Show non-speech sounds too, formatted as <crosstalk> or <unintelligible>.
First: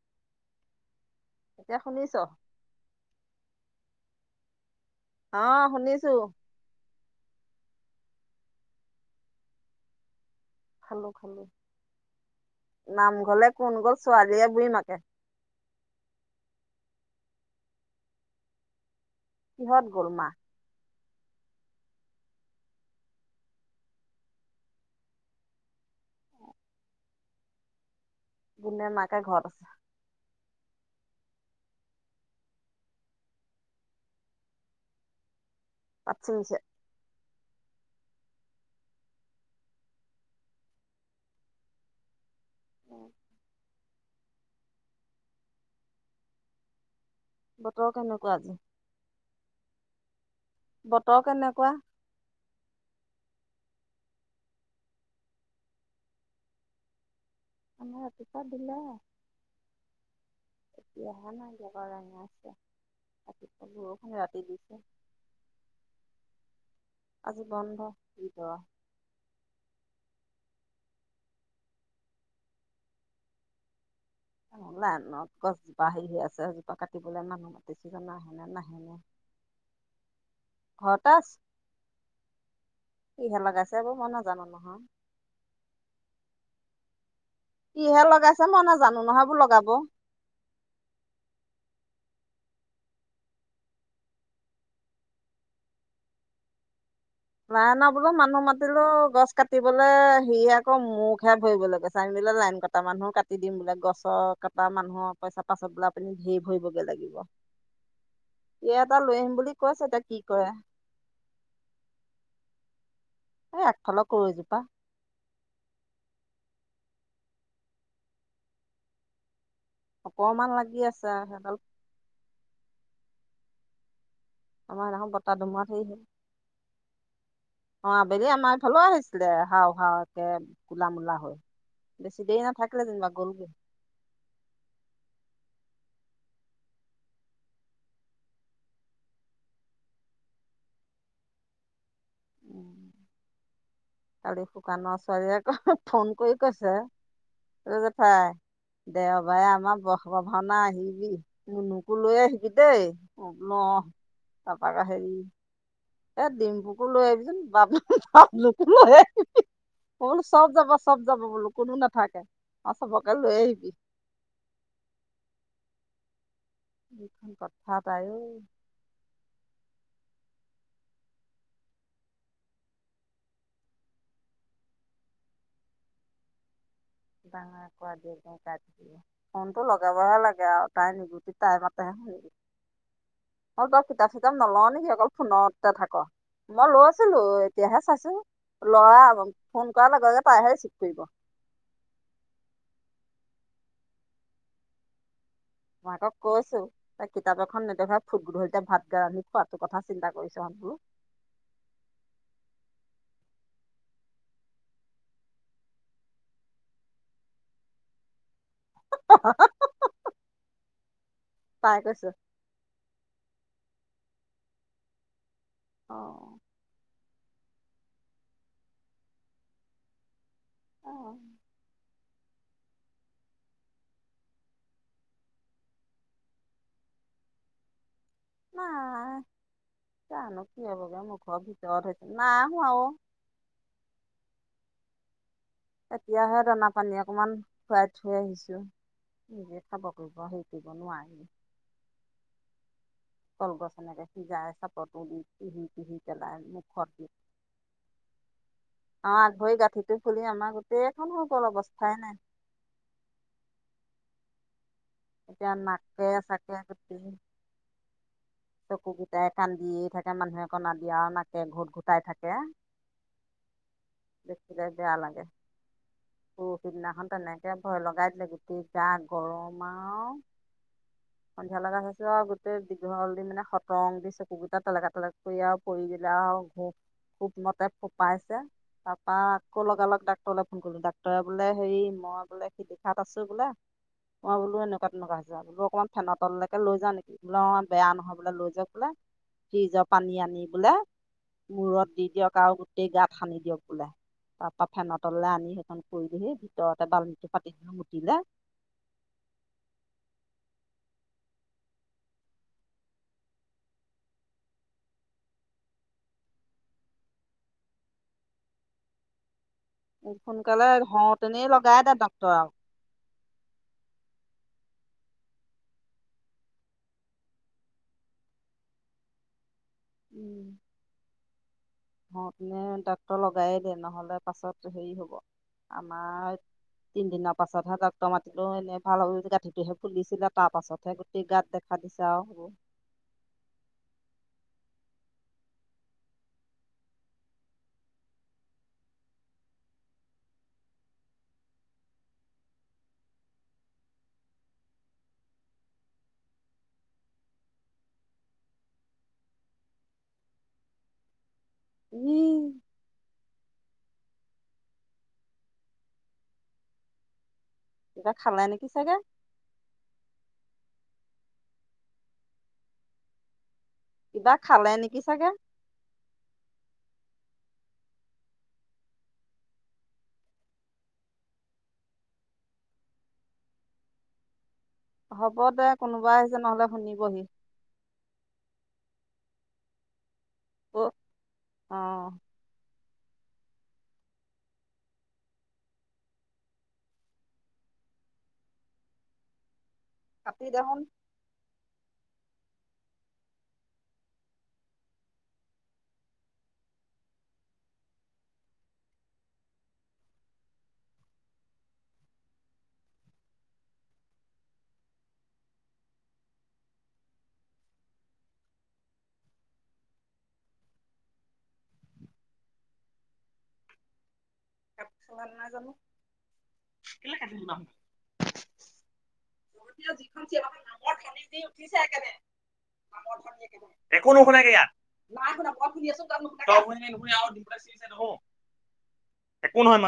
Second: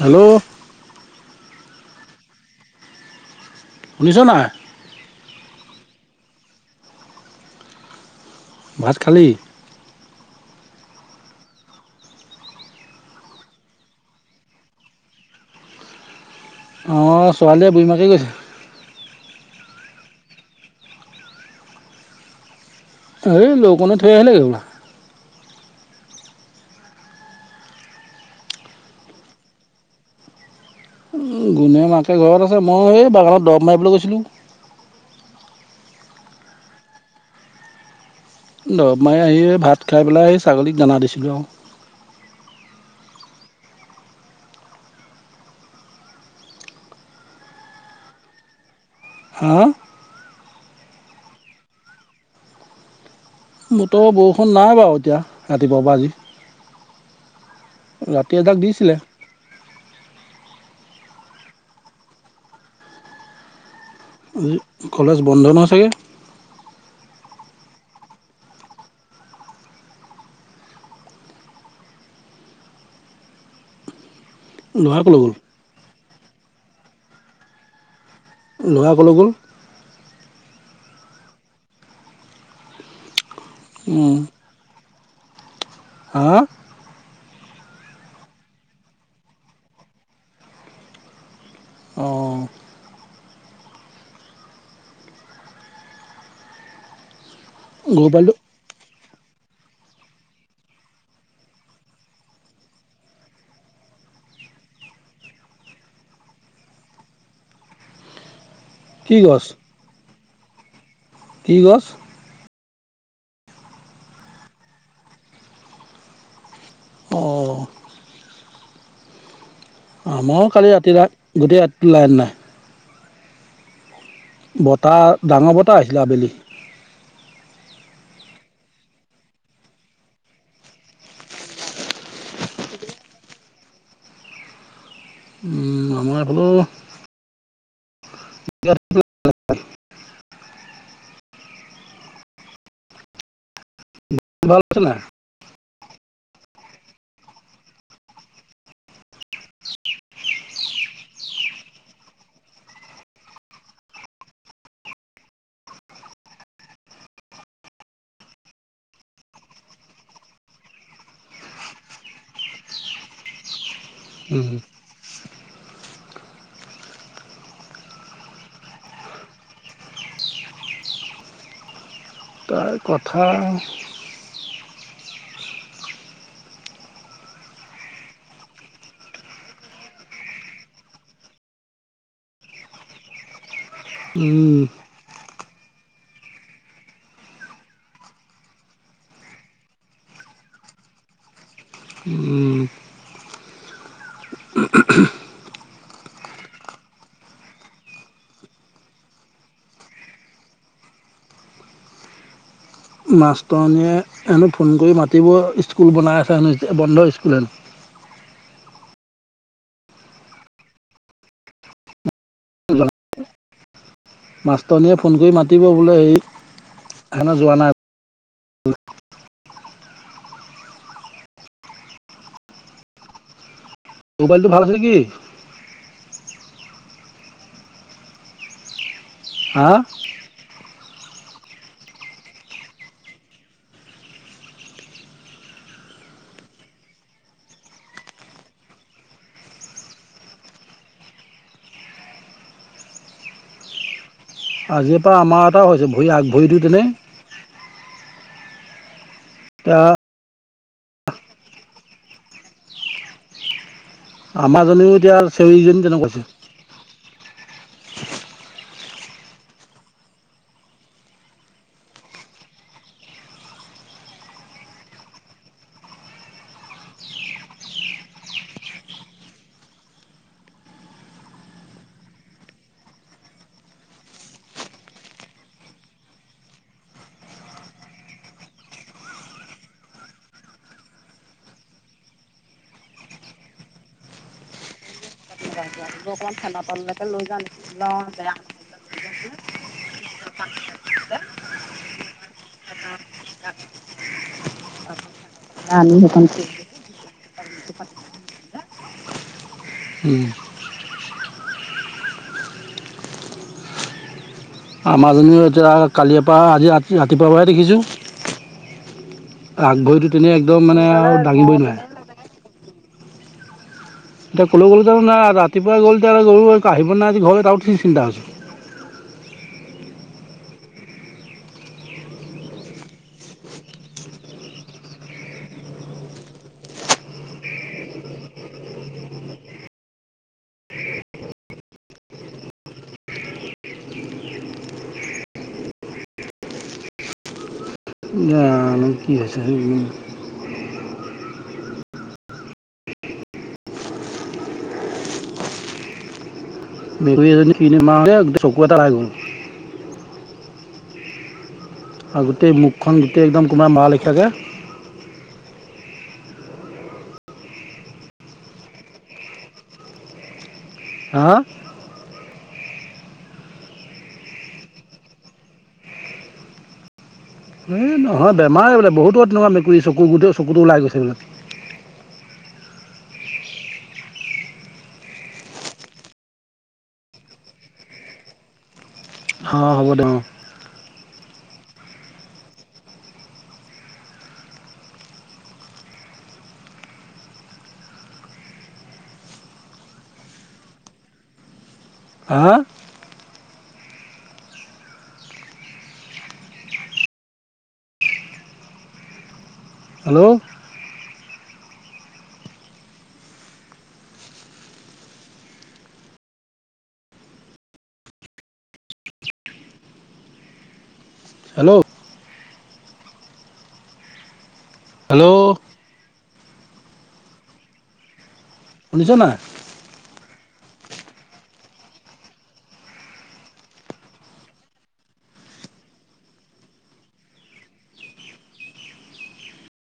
Hello এতিয়া শুনিছ'? শুনিছ নাই? অ শুনিছো ভাত খালি? খালো খালো নামঘলে কোন গ'ল ছোৱালীয়ে বই মাকে? অ', ছোৱালীয়ে, বুঢ়ী মাকে <unintelligible> কিহত গ'ল মা? এই লৌকনে থৈ আহিলে গৈ। গুনে, মাকে ঘৰত আছে? গুণে, মাকে ঘৰত আছে মই এই বাগানত দৰৱ মাৰিবলৈ গৈছিলোঁ। পাত চিঙিছে? দৰৱ মাৰি আহি ভাত খাই পেলাই ছাগলীক দানা দিছিলোঁ। <unintelligible> বতৰ কেনেকোৱা আজি? হা? বতৰ কেনেকোৱা? বতৰ বৰষুণ নাই বাৰু এতিয়া ৰাতিপুৱা পৰা আজি। আমাৰ ৰাতি ৰাতিপুৱা এজাক দিলে। দিছিলে এতিয়াহে নাই বতৰ দাঙিছে ৰাতি বৰষুণ ৰাতি আজি দিছে। কলেজ বন্ধ নহয় চাগে? আজি বন্ধ <unintelligible> ল'ৰা অনলাইন ত ক'লৈ গ'ল গছ জোপা আহি আছে। কাটিবলৈ মানুহ মাতিছিল। জানো আহে নে নাহে ল'ৰা নে। ক'লৈ গ'ল ঘৰতে আছে। সিহে লগাইছে এইবোৰ মই নাজানো নহয়। হা! সিহে লগাইছে মই নাজানো নহয় এইবোৰ লগাব। অ' প্ৰায়না গৰু বোলে পোৱালিটো মানুহ মাতিলে <unintelligible> গছ কাটিবলৈ সি আকৌ মোক হে ভৰিবলে কৈছে। আমি বোলে লাইন কটা মানুহো কাটি দিম বোলে, গছ কটা মানুহৰ পইচা পাছত বোলে আপুনি ধেৰ ভৰিবগে লাগিব। ই এটা কি লৈ আহিম গছ বুলি কৈছে এতিয়া কি কৰে। কি গছ? এই আগফালৰ কৰৈজোপা। অ' অকমান আমাৰো কালি লাগি ৰাতি আছে ৰাত সেইডাল গোটেই ৰাতি লাইন নাই। আমাৰ বতাহ সেইদিনাখন ডাঙৰ ধুমুহাত বতাহ হেৰি আহিছিলে হ'ল আবেলি। অ' আবেলি আমাৰ এইফালেও আহিছিলে হাও হাও একে কলা-মূলা হৈ বেছি দেৰি নাথাকিলে যেনিবা গ'লগৈ। মই বোলো <unintelligible> উম <unintelligible> কালি ভাল হৈছে শুকানৰ নাই ছোৱালীয়ে আকৌ ফোন কৰি কৈছে অ' জেঠাই দেওবাৰে আমাৰ বহ্ম ভাওনা আহিবি মুনুকো লৈ আহিবি দেই। মই কলো অ' তাপা আকৌ হেৰি এ ডিম্পুকো লৈ আহিবিচোন বাব বাবলুকো লৈ আহিবি মই বোলো চব যাব চব যাব বোলো কোনো নাথাকে। অ' চবকে লৈ আহিবি। উমঃ কিখন কথা তাই অই। তাৰ কথা ডাঙৰে কোৱা দি, একদম গাই থাকিব ফোনটো লগাবহে লাগে আও তাই <unintelligible> তাই মাতেহে শুনিবি। অ', তই কিতাপ চিতাপ উম, ন'লও নেকি অকল ফোনত থাক মই লৈছিলোঁ এতিয়াহে চাইছোঁ, ল'ৰা ফোন কৰাৰ লগে, লগে তাইহে ৰিচিভ কৰিব। উম, মাকক কৈছোঁ, তাইক কিতাপ এখন নেদেখুৱাও ফুট গধুলিতে ভাতগাল ৰান্ধি খোৱাটো কথা চিন্তা কৰিছহঁত বোলো। মাষ্টৰনীয়ে হেনো ফোন কৰি মাতিব স্কুল বনাই আছে হেনো বন্ধ স্কুল হেনো। <unintelligible> তাই কৈছে। মাষ্টৰনীয়ে ফোন কৰি মাতি মাতিব অ বোলে সেই সেইকাৰণে যোৱা নাই বোলে অ'। মোবাইলটো ভাল হৈছে নেকি? নাহ হা জানো কি হব। কিবা মুখৰ ভিতৰত হৈছে নাই হোৱা ও। এতিয়াহে দানা-পানী অকমান খুৱাই থৈ আহিছোঁ। নিজে খাব কৰিব হেৰি কৰিব নোৱাৰেই। কল গছ এনেকে সিজাই আজিৰ চাপৰটো পৰা দি আমাৰ এটা পিহি হৈছে পিহি ভৰি আগ পেলাই ভৰিটো তেনে মুখত দি অ', আগ ভৰি এতিয়া গাঁঠিটো ফুলি আমাৰ গোটেই গোটেইখন হৈ গল অৱস্থায়ে নাই। আমাৰ এতিয়া নাকে চাকে গোটেই চকু গোটেই কান্দিয়ে থাকে মানুহে কন্দা দি, আৰু নাকে ঘোঁট ঘোঁটাই থাকে। দেখিলে বেয়া লাগে। পৰহিদিনাখন তেনেকৈ ভয় লগাই দিলে, গোটেই গা গৰম। মাও সন্ধিয়া লগে হয়ছো আৰু গোতেই <unintelligible> চকু গিতা <unintelligible> কৰি পৰি গলো <unintelligible> তাৰ পৰা আক লগা লগ ডাক্তব় লৈ ফোন কৰিলো ডাক্তব়ে বুলে হেৰি ময় বোলে <unintelligible> আছো বুলে মই বোলো এনেকুৱা তেনেকোৱা হৈছে বোলো অকমান ফেন' তললেকে লৈ যাও নি? অ বেয়া নহয় বোলে লৈ যাওক বোলে ফ্ৰিজ পানী আনি বোলে মূৰত দি দিয়ক আও গোটেই গাত সানি দিয়ক বোলে তাপা ফেনতললে আনি সেইখন কৰিলেহি ভিতৰতে বাল টাপা দিনটো মুটিলে! উম, আমাজনিও এতিয়া কালিয়ে পা আজি ৰাতিপুৱাৰ পৰাহে দেখিছোঁ আগ ভৰিটো তেনেই সোনকালে একদম মানে আৰু হওঁতেনেই দাঙিবই লগাই দে নোৱাৰে ডাক্তৰ আৰু। এতিয়া ক'লৈ গ'ল জানো নাই ৰাতিপুৱাই গ'ল এতিয়ালে গৰু আহিব নে নাই আজি ঘৰলে তাৰো চিন্তা হৈছে, হ তেনে ডক্তৰ লগায়েই দে নহ'লে পাছত হেৰি হ'ব আমাৰ তিনিদিনৰ পাছতহে ডাক্তৰ মাতিলেও এনেই ভাল হ'ব গাঁঠিটোহে ফুলিছিলে তাৰ পাছতহে গোটেই গাত দেখা দিছে আৰু সেইবোৰ, নাই কি হৈছে জানো, মেকুৰী এজনী কিনো বেমাৰ হৈছে গোটে চকু এটা এৰাই গল আৰু গোটেই উম, মুখখন গোটেই একদম কোনোবাই মৰা লেখিয়াকে কিবা খালে নেকি চাগে? হা কিবা খালে নেকি চাগে এই নহয় বেমাৰে বোলে বহুতো তেনেকুৱা মেকুৰী চকু গোটেও চকুতটো ওলাই গৈছে বোলে হ'ব দে কোনোবাই আহিছে নহলে শুনিবহি অ হ'ব দে অ' অ' কপি দোহ! হা! হেল্ল' হেল্ল' কাট খালে নাই হেল্ল' জানো! কেলৈ কাটিল, শুনিছ না না উঠি একো নুশুনে ইয়াত নাই শু শুনি আছো তাতু নহয় একো নহয়